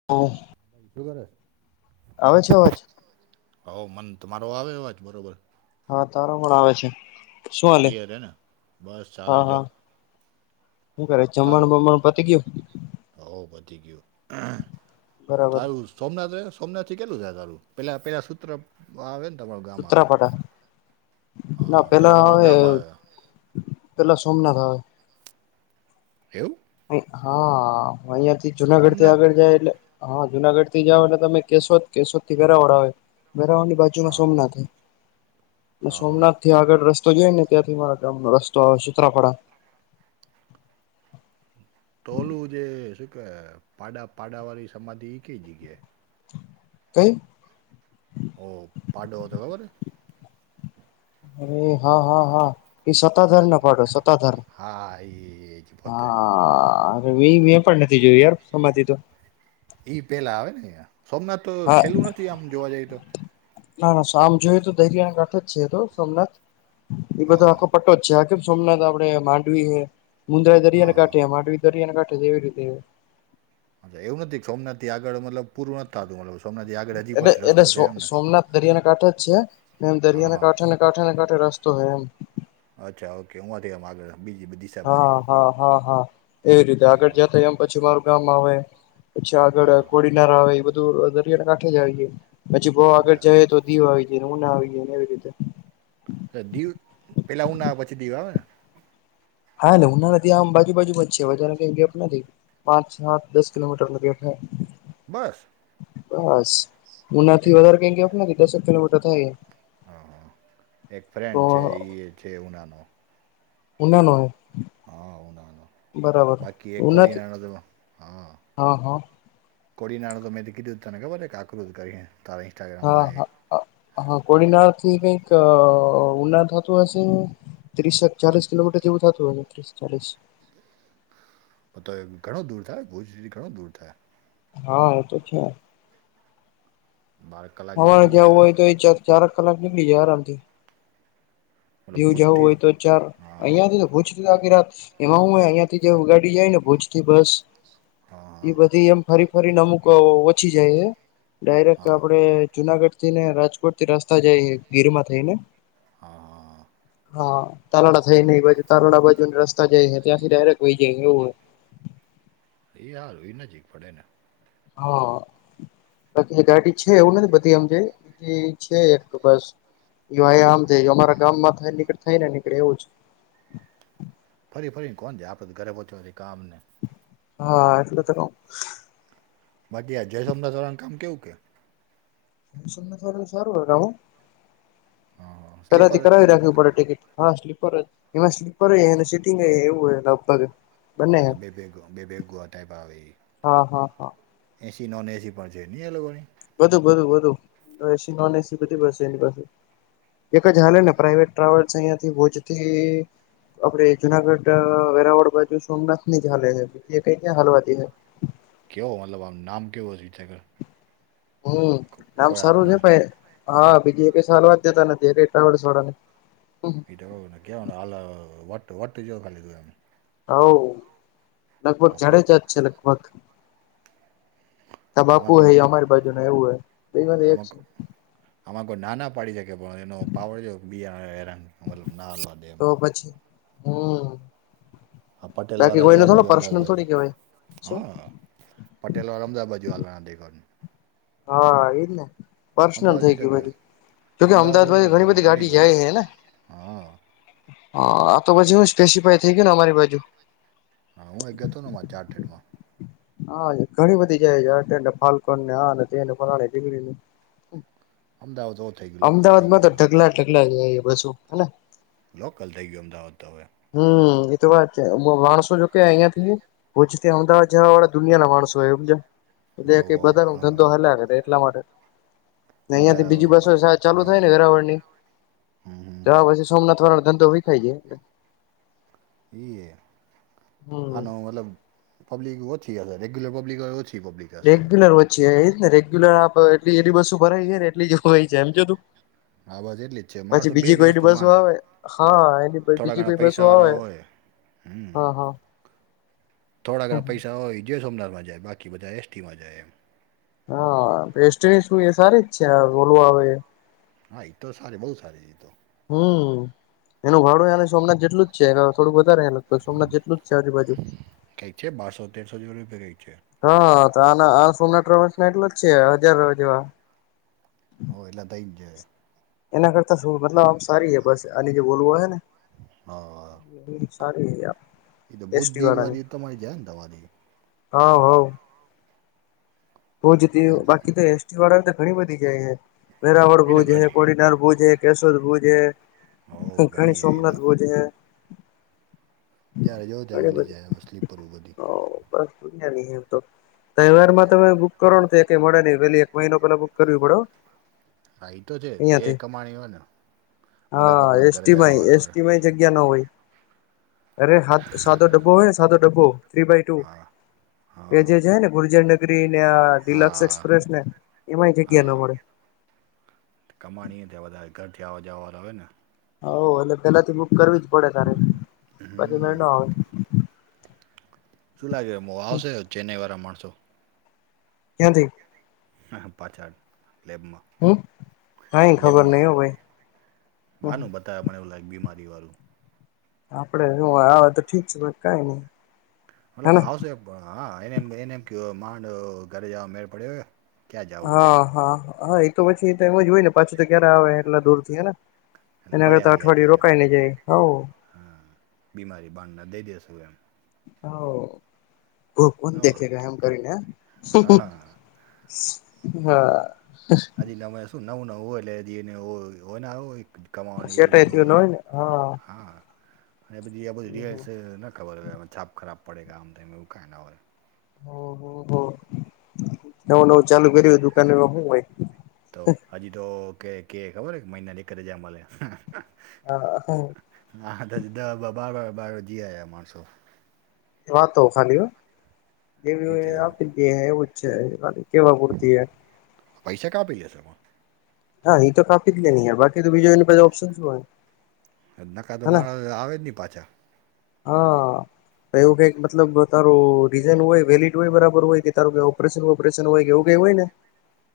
[unintelligible] [unintelligible] આવે છે અવાજ? હ મન તમારો આવે અવાજ બરાબર. હા તારો પણ આવે છે. શું હાલે [unintelligible] બસ ચાલે જો. શું કરે જમણ બમણ પતી ગ્યુ? હ પતી ગયું બરાબર તારું? સોમનાથ સોમનાથથી કેટલું છે તારું પેલાં પહેલાં સૂત્ર આવે ને તમારું ગામ આવે ઉત્તરાપાટા હા પેલા તમારું ગામ આવે. પેલા સોમનાથ આવે. એવુ? અ હા અહિયાં થી જુનાગઢ થી સોમનાથ આગળ જાય એટલે હા જુનાગઢ થી જાવને તમે કેશોદ, કેશોદ થી વેરાવળ આવે વેરાવળ બાજુમા હા હા સોમનાથ થાય હા હા સોમનાથ ત્યા આગળ રસ્તો જઈ ને ત્યાંથી મારા ગામનો રસ્તો આવે સુત્રરાપડા તો ઓલું જે સુકે પાડા પાડાવાળી સમાધિ ઈ કઈ જગ્યાએ? કઈ? ઓ પાડો હતો ખબર? અરે હા હા હા એ સતાધારનો પાડો સતાધાર હા એ જ હા. પોતે હા મેં પણ નથી જોયું યાર સમાધી તો ઈ પેલા આવે ને સોમનાથ તો હા છેલ્લું નથી આમ જોવા જઈ તો? ના ના સામ જોઈય તો દરિયાના કાંઠો જ છે તો સોમનાથ એ બધો હા આખો પટ્ટો જ છે આ કેમ સોમનાથ આપડે માંડવી મુન્દ્રા હા દરિયા હા કાંઠે માંડવી દરિયાને કાંઠે એવી રીતે. અચ એવું નથી કમ નથી આગળ મતલબ પૂરું નથ થાતુ એટલે એટલે સોમનાથ દરિયાના કાંઠે જ છે એમ હા દરિયાના હા કાંઠાને કાંઠા ને કાંઠે રસ્તો હે ઓમ અચ્છા ઓકે ઓઆથી આગળ બીજી બધી દિશા બાજુ હા હા હા હા એવી રીતે આગળ હા જતા એમ પછી મારું ગામ આવે. પછી આગળ હા હા. કોડીનાર આવે એ બધું દરિયાના કાંઠે જ આવીએ પછી બવ અચ્છા, આગળ જઈ તો દીવ આવી જાય ઉના આવી જાય ને એવી રીતે હ દીવ પહેલાં ઉના આવે પછી દીવ આવે ને? હા ઉના ને દીવ આમ બાજુ બાજુ માં જ છે વધાર કઈ ગેપ નથી. પાંચ સાત દસ કલોમીટર નો ગેપ હે. બસ બસ ઉનાઈથી એક વધારે કઈના દસક કિલોમીટર થાય. હા, એક તો ફ્રેન્ડ છે એ છે ઉનાનો. ઉનાનો. હા ઉ ના બાકી એકકોડી ઉનાથી ના હા હા હા [unintelligible] કોડી નાણું તો મેંથી કીધું, તને ખબર એક આકૃતિ કરી હ તારે. હા હા હા, કોડીનાર થી કઈક ઉના થતું હશે. ત્રીસ-ચાલીસ કિલોમીટર જેવું થતું હોય ને, ત્રીસ-ચાલીસ ઘણો દૂર થાય, ભુજ ઘણું દૂર થાય. હા, એ તો છે. ભારત. અમારે જવું હોય તો, એ ચારક કલાક નીકળી જાય આરામ થી. મતલબ દીવ જવું ભૂતથી હોય તો, ચાર હા અહિયાયાથી તો ભૂલ. રા એમાં હું અહિયાંથી જે ગાડી જાય ને, ભુજ થી બસ એ હા બધી એમ. ફરી ફરી અમુક ઓચી જાય છે, ડાયરેક્ટ હા આપડે જુનાગઢ થી ને, રાજકોટ થી રસ્તા જાય, ગીરમાં થઈને. હા હા હ. હા તાલાળડા થાય ને, એ બાજુ તાલાળ બાજુ ને રસ્તા જાય, ત્યાંથી ડાયરેક્ટ વહી જાય, એવું હોય. એ હાર એઈ નજીક પડે ને. હા, બાકી ગાડી છે. એવું નથી, બધી આપણે છે, એક બસ આમ થી અમારા ગામ માંથી નીકળે થઈ ને નીકળે, એવું જ. ફરી ફરીને કોણ છે? આપડે ઘરે પહોંચવાની કામ ને. હા, એટલે તો. બાકી આ જય સોમનાથ દ્વારાનું કામ કેવું કે? એથી સારું, હું હા હા સ્લીપર કયાથી જ છે કરાવી ને એની? રાખવી પડે ટિકિટ. હા, સ્લીપર. એમાં સ્લીપર હને સિટિંગ એવું હોય લગભગ. બંને હચ્ા બેબેગ બેબેગુઆ ટાઈપ આવેવે એ હા હા હા [unintelligible] એસી, નોન એસી પણ છે નહીં એ લોકોની. વધું બધું, વધુ એસી, નોન એસી બધી બસ એની પાસે. એક જ હાલે ને, પ્રાઈવેટ ટ્રાવેલ્સ અહિયાંથી ભોજથી. આપડે જુનાગઢ, વેરાવળ બાજુ સોમનાથ ની જ હાલે છે. કંઈ ક્યાં હાલવાતી છે? કેવો મતલબ, આમ નામ કેવો થાય. હમ, નામ સારું છે હાથના ભાઈ. હા, બીજી એક સાલ વાત જતા નથી. એક એટલા છોડા ને. ટ ખલી [unintelligible] હવે લગભગ હા પણ જાડેજાત છે, લગભગ. તો બાપુ, આમાં હ, કોઈ અમારી બાજુ એવું હોય. બે વાર એક આમાં છે. કોઈ- આમાં કોઈ ના પાડી શકે, પણ એ પાવર નો તો પછી, હમ હા, પટેલ બાકી વાળા જ કોઈને થોડો પર્સનલ બાજુ, થોડી કેવાય શું હા. પટેલ અમદાબાજુ હાલવાણા દેનું. હા, એજ ને પર્સનલ થઇ અમદાવાદની ગયું. જગ્યા જોકે અમદાવાદ તો કે અમદાવાદમાં ઘણી બધી ગાડી બસ જાય છે ને. હા હા, આ તો પછી હું સ્પેસિફાઈ થઈ ગયું ને અમારી બાજુ. હા, હું એ ગતો હતો ને, ચારઠેડમાં. હા, ઘણી બધી જાય હે ફાલ્કનને, આને તેને ફ્લાની-ઢીકની ને. અમદાવાદ હોત. અમદાવાદ માં તો ઢગલા-ઢગલા જાય બહુ, હને. લોકલ થઈ ગયું, અમદાવાદ તો હવે. હમ્મ, એતો વાત છે. માણસો જો કે અહીંયા થી ભૂજ થી અમદાવાદ જવાવાળા. દુનિયા ના માણસો હોય એમ જ હવ કે, હવ બધા ન ઘણું ધંધો ઘણું હલા એટલા માટે. અહિયાયા એમાં થી બીજી બસો હવ ચાલુ થાય ને વેરાવરની હમ હમ, તોવા પછી સોમનાથ વાળાનો ધંધો વીખાય જાય એટલે ઈએ હમ આનો મતલબ પબલિક ઓથી આશે રેગ્યલર પબ્લિક ઓછી પબ્લિક હશે એમ રેગ્યુલર વચ્ચી એ ને રેગ્યુલર આપ એટ એલી બસ્ ભરાય ને એટલી હોય છે એમ જોતું હા બસ એટલી જ છે પછી માણસો બે બીજી જ કોઈની વસ્તુ બસો માંડ આવે હા એની થોડા બીજી ઘણા કોઈ બસો આવે પૈસાવાળા હોય હમ હા હા થોડા ઘણા પૈસા હોય જો સોમનાથમાં જાય બાકી બધા એસટીમાં જાય એમ હા બેેસ્ટ એ શુ સારી જ છે વોલ્વો આવે હા ઈ તો સારી બહુ સારી ઈ તો હમ્મ એનું ભાડુ એને સોમનાથ જેટલું છે થોડું વધારે તો સોમનાથ જેટલું જ છે આજુ બાજુ પાસો તેરસોજ [unintelligible] ગઈ છે. હા આ આ સોમનાથ ટ્રાવલ્સ ના એટલો જ છે હજાર જેવા હો એટલા થઈજાય એના કરતા શું મતલબ આમ સારી હે બસ આની જે વોલ્વો હોય ને હા ડીલ સારી હે [unintelligible] એ તો બુદ્ધિ વારી તમારી જાય ને તમારી હવ હવ બ જતી ભુજ બાકી તો એસટી વાળા તો ઘણી બધી જાય હે વેરાવળ એ તો ભુજ હે ઘણી કોડીનાર ભુજ હે કેશોદ ભુજ હો હે ઘણી એ તો સોમનાથ ભોજ હે જ્યારે જોવ ત્યાં મળી જાય હવે સ્લીપર બધી બ પુ નમ તો તહેવારમાં તમે કરોણ થી કઈ મળે ન પેલી એક મહિનો પેલા બુક કરવી પડૅ હો હા એ તો છે તે અયાથી કમાણી હોય ને બધા હા પોતાના ઘરે એસ્ટી માં જવાવાળા હોય એસ્ટી માય જગ્યા નો હોય અરે સાદો ડબ્બો હોય ને સાદો ડબ્બો થ્રી બાય ટુ હા એ હા જે છે ને ગુર્જર નગરી ડિલક્ષ હા એક્પ્રેસ ને એમાંય જગ્યા નો હા મળે કમાણી થ વધારે ઘરથી આવાજવા હોયને હવ એટલે પેલાથી બુક કરવી જ પડે તારે પછી મેળ હમ ન હોય શું લાગે હું આવશે ચેન્નાઈ વાળા માણસો [unintelligible] હ પાછાળ લેબમાં [unintelligible] કાઈ ખબર નય લેબમાં હો ભાઈ [unintelligible] તો એમને [unintelligible] બીમારીવાળું આપડે હું આવે તો ઠીક છે [unintelligible] કઈ નઈ મતલબ હેને આવશે પણ હા એનેમ એને એમ [unintelligible] માંડ ઘરે જવા મેળ પડ્યો ક્યાં જવું એમ હા હા હા એ તો પછી એમ જ હોય ને પાછી તો ક્યારે આવે એટલા દૂર થી હેને એટલે એના અગર તો પડ્યા ર અઠવાડય હજી એમ રોકાાય નને જાય હવ હા બીમારી બાડના દઈ દેસું એમ હ કોણ હા દેખે એમ કરીને હા [unintelligible] આજ શું નવું નવું હોય એટલે એ હોયને આવ કમાની એટલી સેટાય બજ થયું ન હોય ને હા અને પછી આ બધી રયલ્સ ન ખબર હ એમાં છાપ ખરાબ પડે કે આમ થાય એવું કાઈ ના હોય હમ હમ હ નવું નવું ચાલુ કર્યું હો દુકાન એમાં હું હોય તો હજી તો કે કે ખબર કે મહિના દતે જ મલે હ હા [inaudible] [unintelligible] હા દા દા બા બાર બારજી માણસો વાતો ખલી હો [unintelligible] એ તો એવું જ છે એ ખલી કેવા પૂરતી આ પૈસા ક્યા [unintelligible] એમાં. હા એ તો કોપી કેઈ ની યાર બાકી તો બીજું ને બધું નકા તો માણસ આવે જ નહી પાછા. હા તો એવું કઈક મતલબ તારું રીઝન હોય વેલીડ હોય બરાબર હોય કે તારું ઓપરેશન વપરેશનય હોય કેવું કઈ હોય ને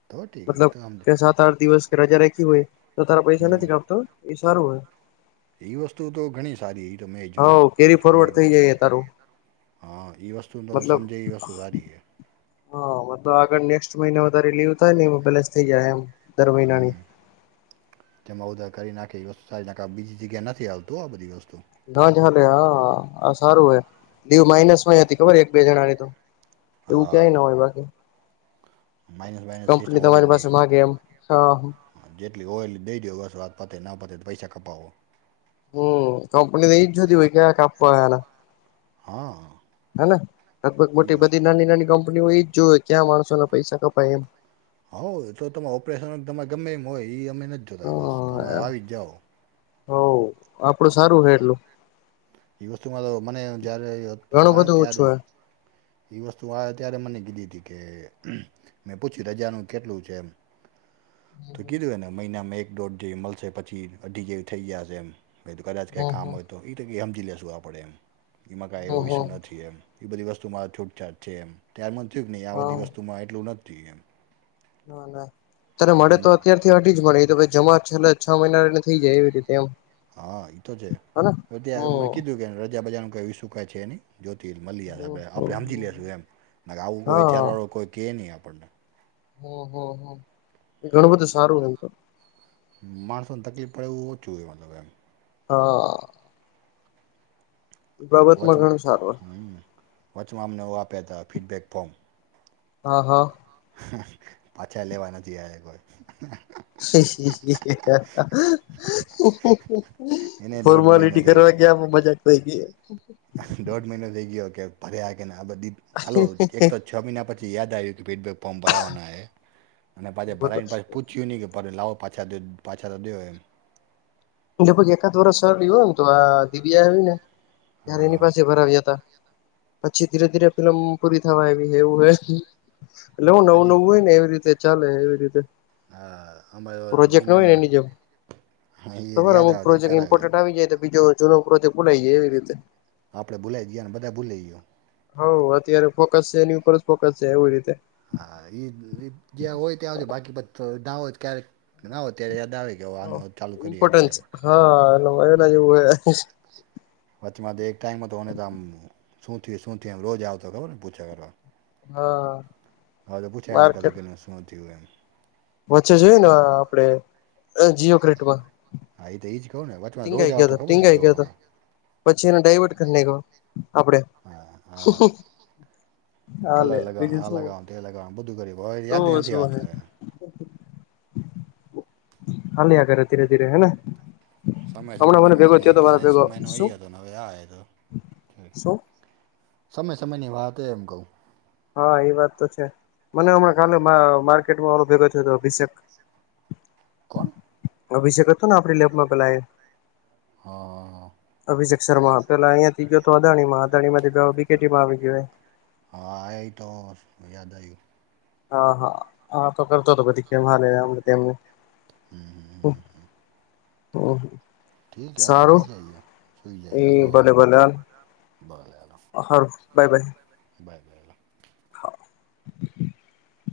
તો ઠીક એ મતલબ તો આમ કે સાત આઠ દિવસ કે રજા રાખી હોય તો તારા પૈસા હમ નથી કાપતો એ સારું હોય. એ વસ્તુ તો ઘણી સારી એ તો મેં જોઈ હ કેરી કે ફોરવર્ડ મતલબ થઈ જાય તારું હા એ વસ્તુ તો મતલબ સમજે એ વસ્તુ સારી છે. હા મતલબ આગળ નેક્સ્ટ મહિના વધારે લીવ થાય ને પેલેસ થઇ જાય એમ. દર મહિનાની હમ્મ. તેમાં ઉધાર કરી નાખે એ વત સારી નાખે બીજી જગ્યા નથી આવતું આ બધી વસ્તુ. ના જ હાલે હા આ સારું હોય લીવ માઇનસ માંય હતી ખબર એક બે જણાની તો. એવું ક્યાંય હા ન હોય બાકી. માઇનસ માઇનસ કંપની સિસ્ટમ હોય જ તમારી પાસે નહીં. માગે એમ હા હમ જેટલી હોય એલી દઈ દો બસો વાત પતે ના પતે પૈસા કપાવો. હમ્મ લેકંપનીને એ જ જોતી હોય કે કાપવા આવના હા. હને લગભગ એ મોટી વસ્તુ બધી નાની નાની કંપનીઓ એજ જોવે ક્યાં માણસોને પૈસા કપાય એમ. હ તો તમે ઓપરેશન તમે ગમે એમ હોય ઈ અમે નથી જોતા બસ તમે હ આવી જ જાઓ. હો આપડું સારું હે એટલું. એ વસ્તુમાં તો મને જ્યારે ઘણું આવ્યો ને બધું ત્યારે ઓછું એ વસ્તુ અ અત્યારે મને કીધી હતી કે મેં પૂછ્યું રજાનું કેટલું છે એમ. હે તો કીધું એને મહિનામાં એક દોઢ જેવી મળશે પછી અઢી જેવી થઇ ગયા હશે એમ. ભાઈ તો કદાચ કંઈ હમ કામ હમ હોય તો એ તો એવી હામજી લઈશું પડે એમ એમાં કંઈ એવો હમ ઈસુ હમ નથી એમ. એ બધી વસ્તુમાં આ છૂટછાટ છે એમ ત્યારમાં જ થયું કે નહીં આ બધી હા વસ્તુમાં એટલું નથી એમ. ના ના ત્યારે મળે એટલે મ તો અત્યાર થી ત્યાંથી જ મળે એ તો જમા છેલ્લા છ મહિનાને થઈ જાય એવી રીતે એમ. હા એ તો છે હને હવે ત્યાં મે હમ કીધું કે રજા બજારનું કંઈ ઈસુ કઈ છે નહીં. જ્યોતિલ મલિયાસ આપણે આપણે હામજી લેશું એમ બા આ આવું કોઈ હા વિેચારવાળો કોઈ કે નહીં આપણને. હો હો હો એ ઘણું બધું સારું હોય તો. માણસોને તકલીફ પડે એવું ઓછું હોય મતલબ એમ. હા. એ બાબતમાં વચમા ઘણું સારું હમ્મ. વચમાં અમને એવું આ [unintelligible] હતા ફીડબેક ફોર્મ હા હા. હા પાછા લેવા નથી આ એકવાર [unintelligible] હી હી હી હી એને [unintelligible] દોઢ મહિનો ફોર્માલિટી થઈ કરવા ગયો ગયા મા મજા જ પૈગી. દોઢ મહિનો થઈ ગયો કે ભર્યા કેને આ બધી [unintelligible] એક તો છ મહિના પછી યાદ આવ્યું કે ફીડબેક ફમ્મ ભરાવવાના હે અને પાછે બરોબર. ભલાઇને પાછે પૂછ્યું ની કે પર લાઓ પાછા દે પાછા તો દર્દીઓ હોય એમ. [unintelligible] એકાદ વર્ષ લીવ હોય ને તો આ દિવ્યા આવી ને. ત્યારે એની હા પાસે ભરાવ્યા હતા. પછી ધીરે ધીરે ફિલમ પૂરી થવા આઈવી એવું હોય એટલે હો હા નવું હજી નવું હોય ને એવી રીતે. ચાલે એવી રીતે. હા [unintelligible] પ્રોજેક્ટ ન હોય ને મહિનાના એની જેમ એ ખબર યાદ આવે તો કરાવીએ અમુકોજેક્ટઇમ્પર્ન્ટ આવી જાય તો બીજો જૂનો પ્રોજેક્ટ ભુલાઈય એ રીતે. આપડે ભુલાઈ ગયા ને બધા ભૂલી ગયો. હ અત્યારે ફોકસ છે એની ઉપર જ ફોકસ છે એવી રીતે. હા એ જ્યાં હોય ત્યાં આવજ બાકી ક્યારેક ના હો ત્યારે દાવ. કેવાનું ચાલુ કરીએ આપણે ઇમ્પોર્ટન્સ એ. હા એલે મલા જેવું હ. વાચીમાં તો એક ટાઈમમાં તો હોને ત આમ. સુુંથી સુથી રોજ આ આવ તો ખબરને પૂછા કરવા. હા. હા તો પૂછે આજ કા તો માર્કેટ ગલ શું થયું એમ. વચ્ચે જોઈએ ને આપડે જીઓ ક્રિકેટ મા. હા એ તોઈ જ કઉું ને વચમાં રોજ આવો તો હતો ખબર ને ટીંગાઈ ગયો હતો જોવા. પછી એને ડઇવર્ટ કરી નાખ્યો આપડે હા હા. હાલે કલર લગાવવાનું બીજું આ શું લગાવવાનું એ લગાવવાનું બધું ગબ તો યાદ નથી શું હે આવતુંને. હલી આારે ધીરે ધીરે હેના. સમય સમયની વાત ત્યારે ભેગો સમય ન શું એય હતો હવે આ તો. શું સમય સમય ની વાત એમ કહું. હા એ વાત તો છે મને હમણાં ખાલી માર્કેટમાં ઓો ભેગો થયો હતો અભિષેક. [unintelligible] અભિષેક હતો ને આપણી લેબમાં પેલા એ. હા. અભિષક શર્મા પેલા અહંયાથી ગયો હતો અદાણી અદાણી માંથી બીટીમાં આવી ગયો. હા આહી તો યાદ આવજ્યું. હા હા હા તો કરતો હતો બધી કેમ હાલેમને. હમ હમ હમ હમ. હમ ઠીક હે, હાલો સારું હોઈ જઈએ સુઈ એ જઈએ હાલો હવે ભલે ભલે. ભલે હાલો. હાર બાય બાય. બાય બાય અ. હા.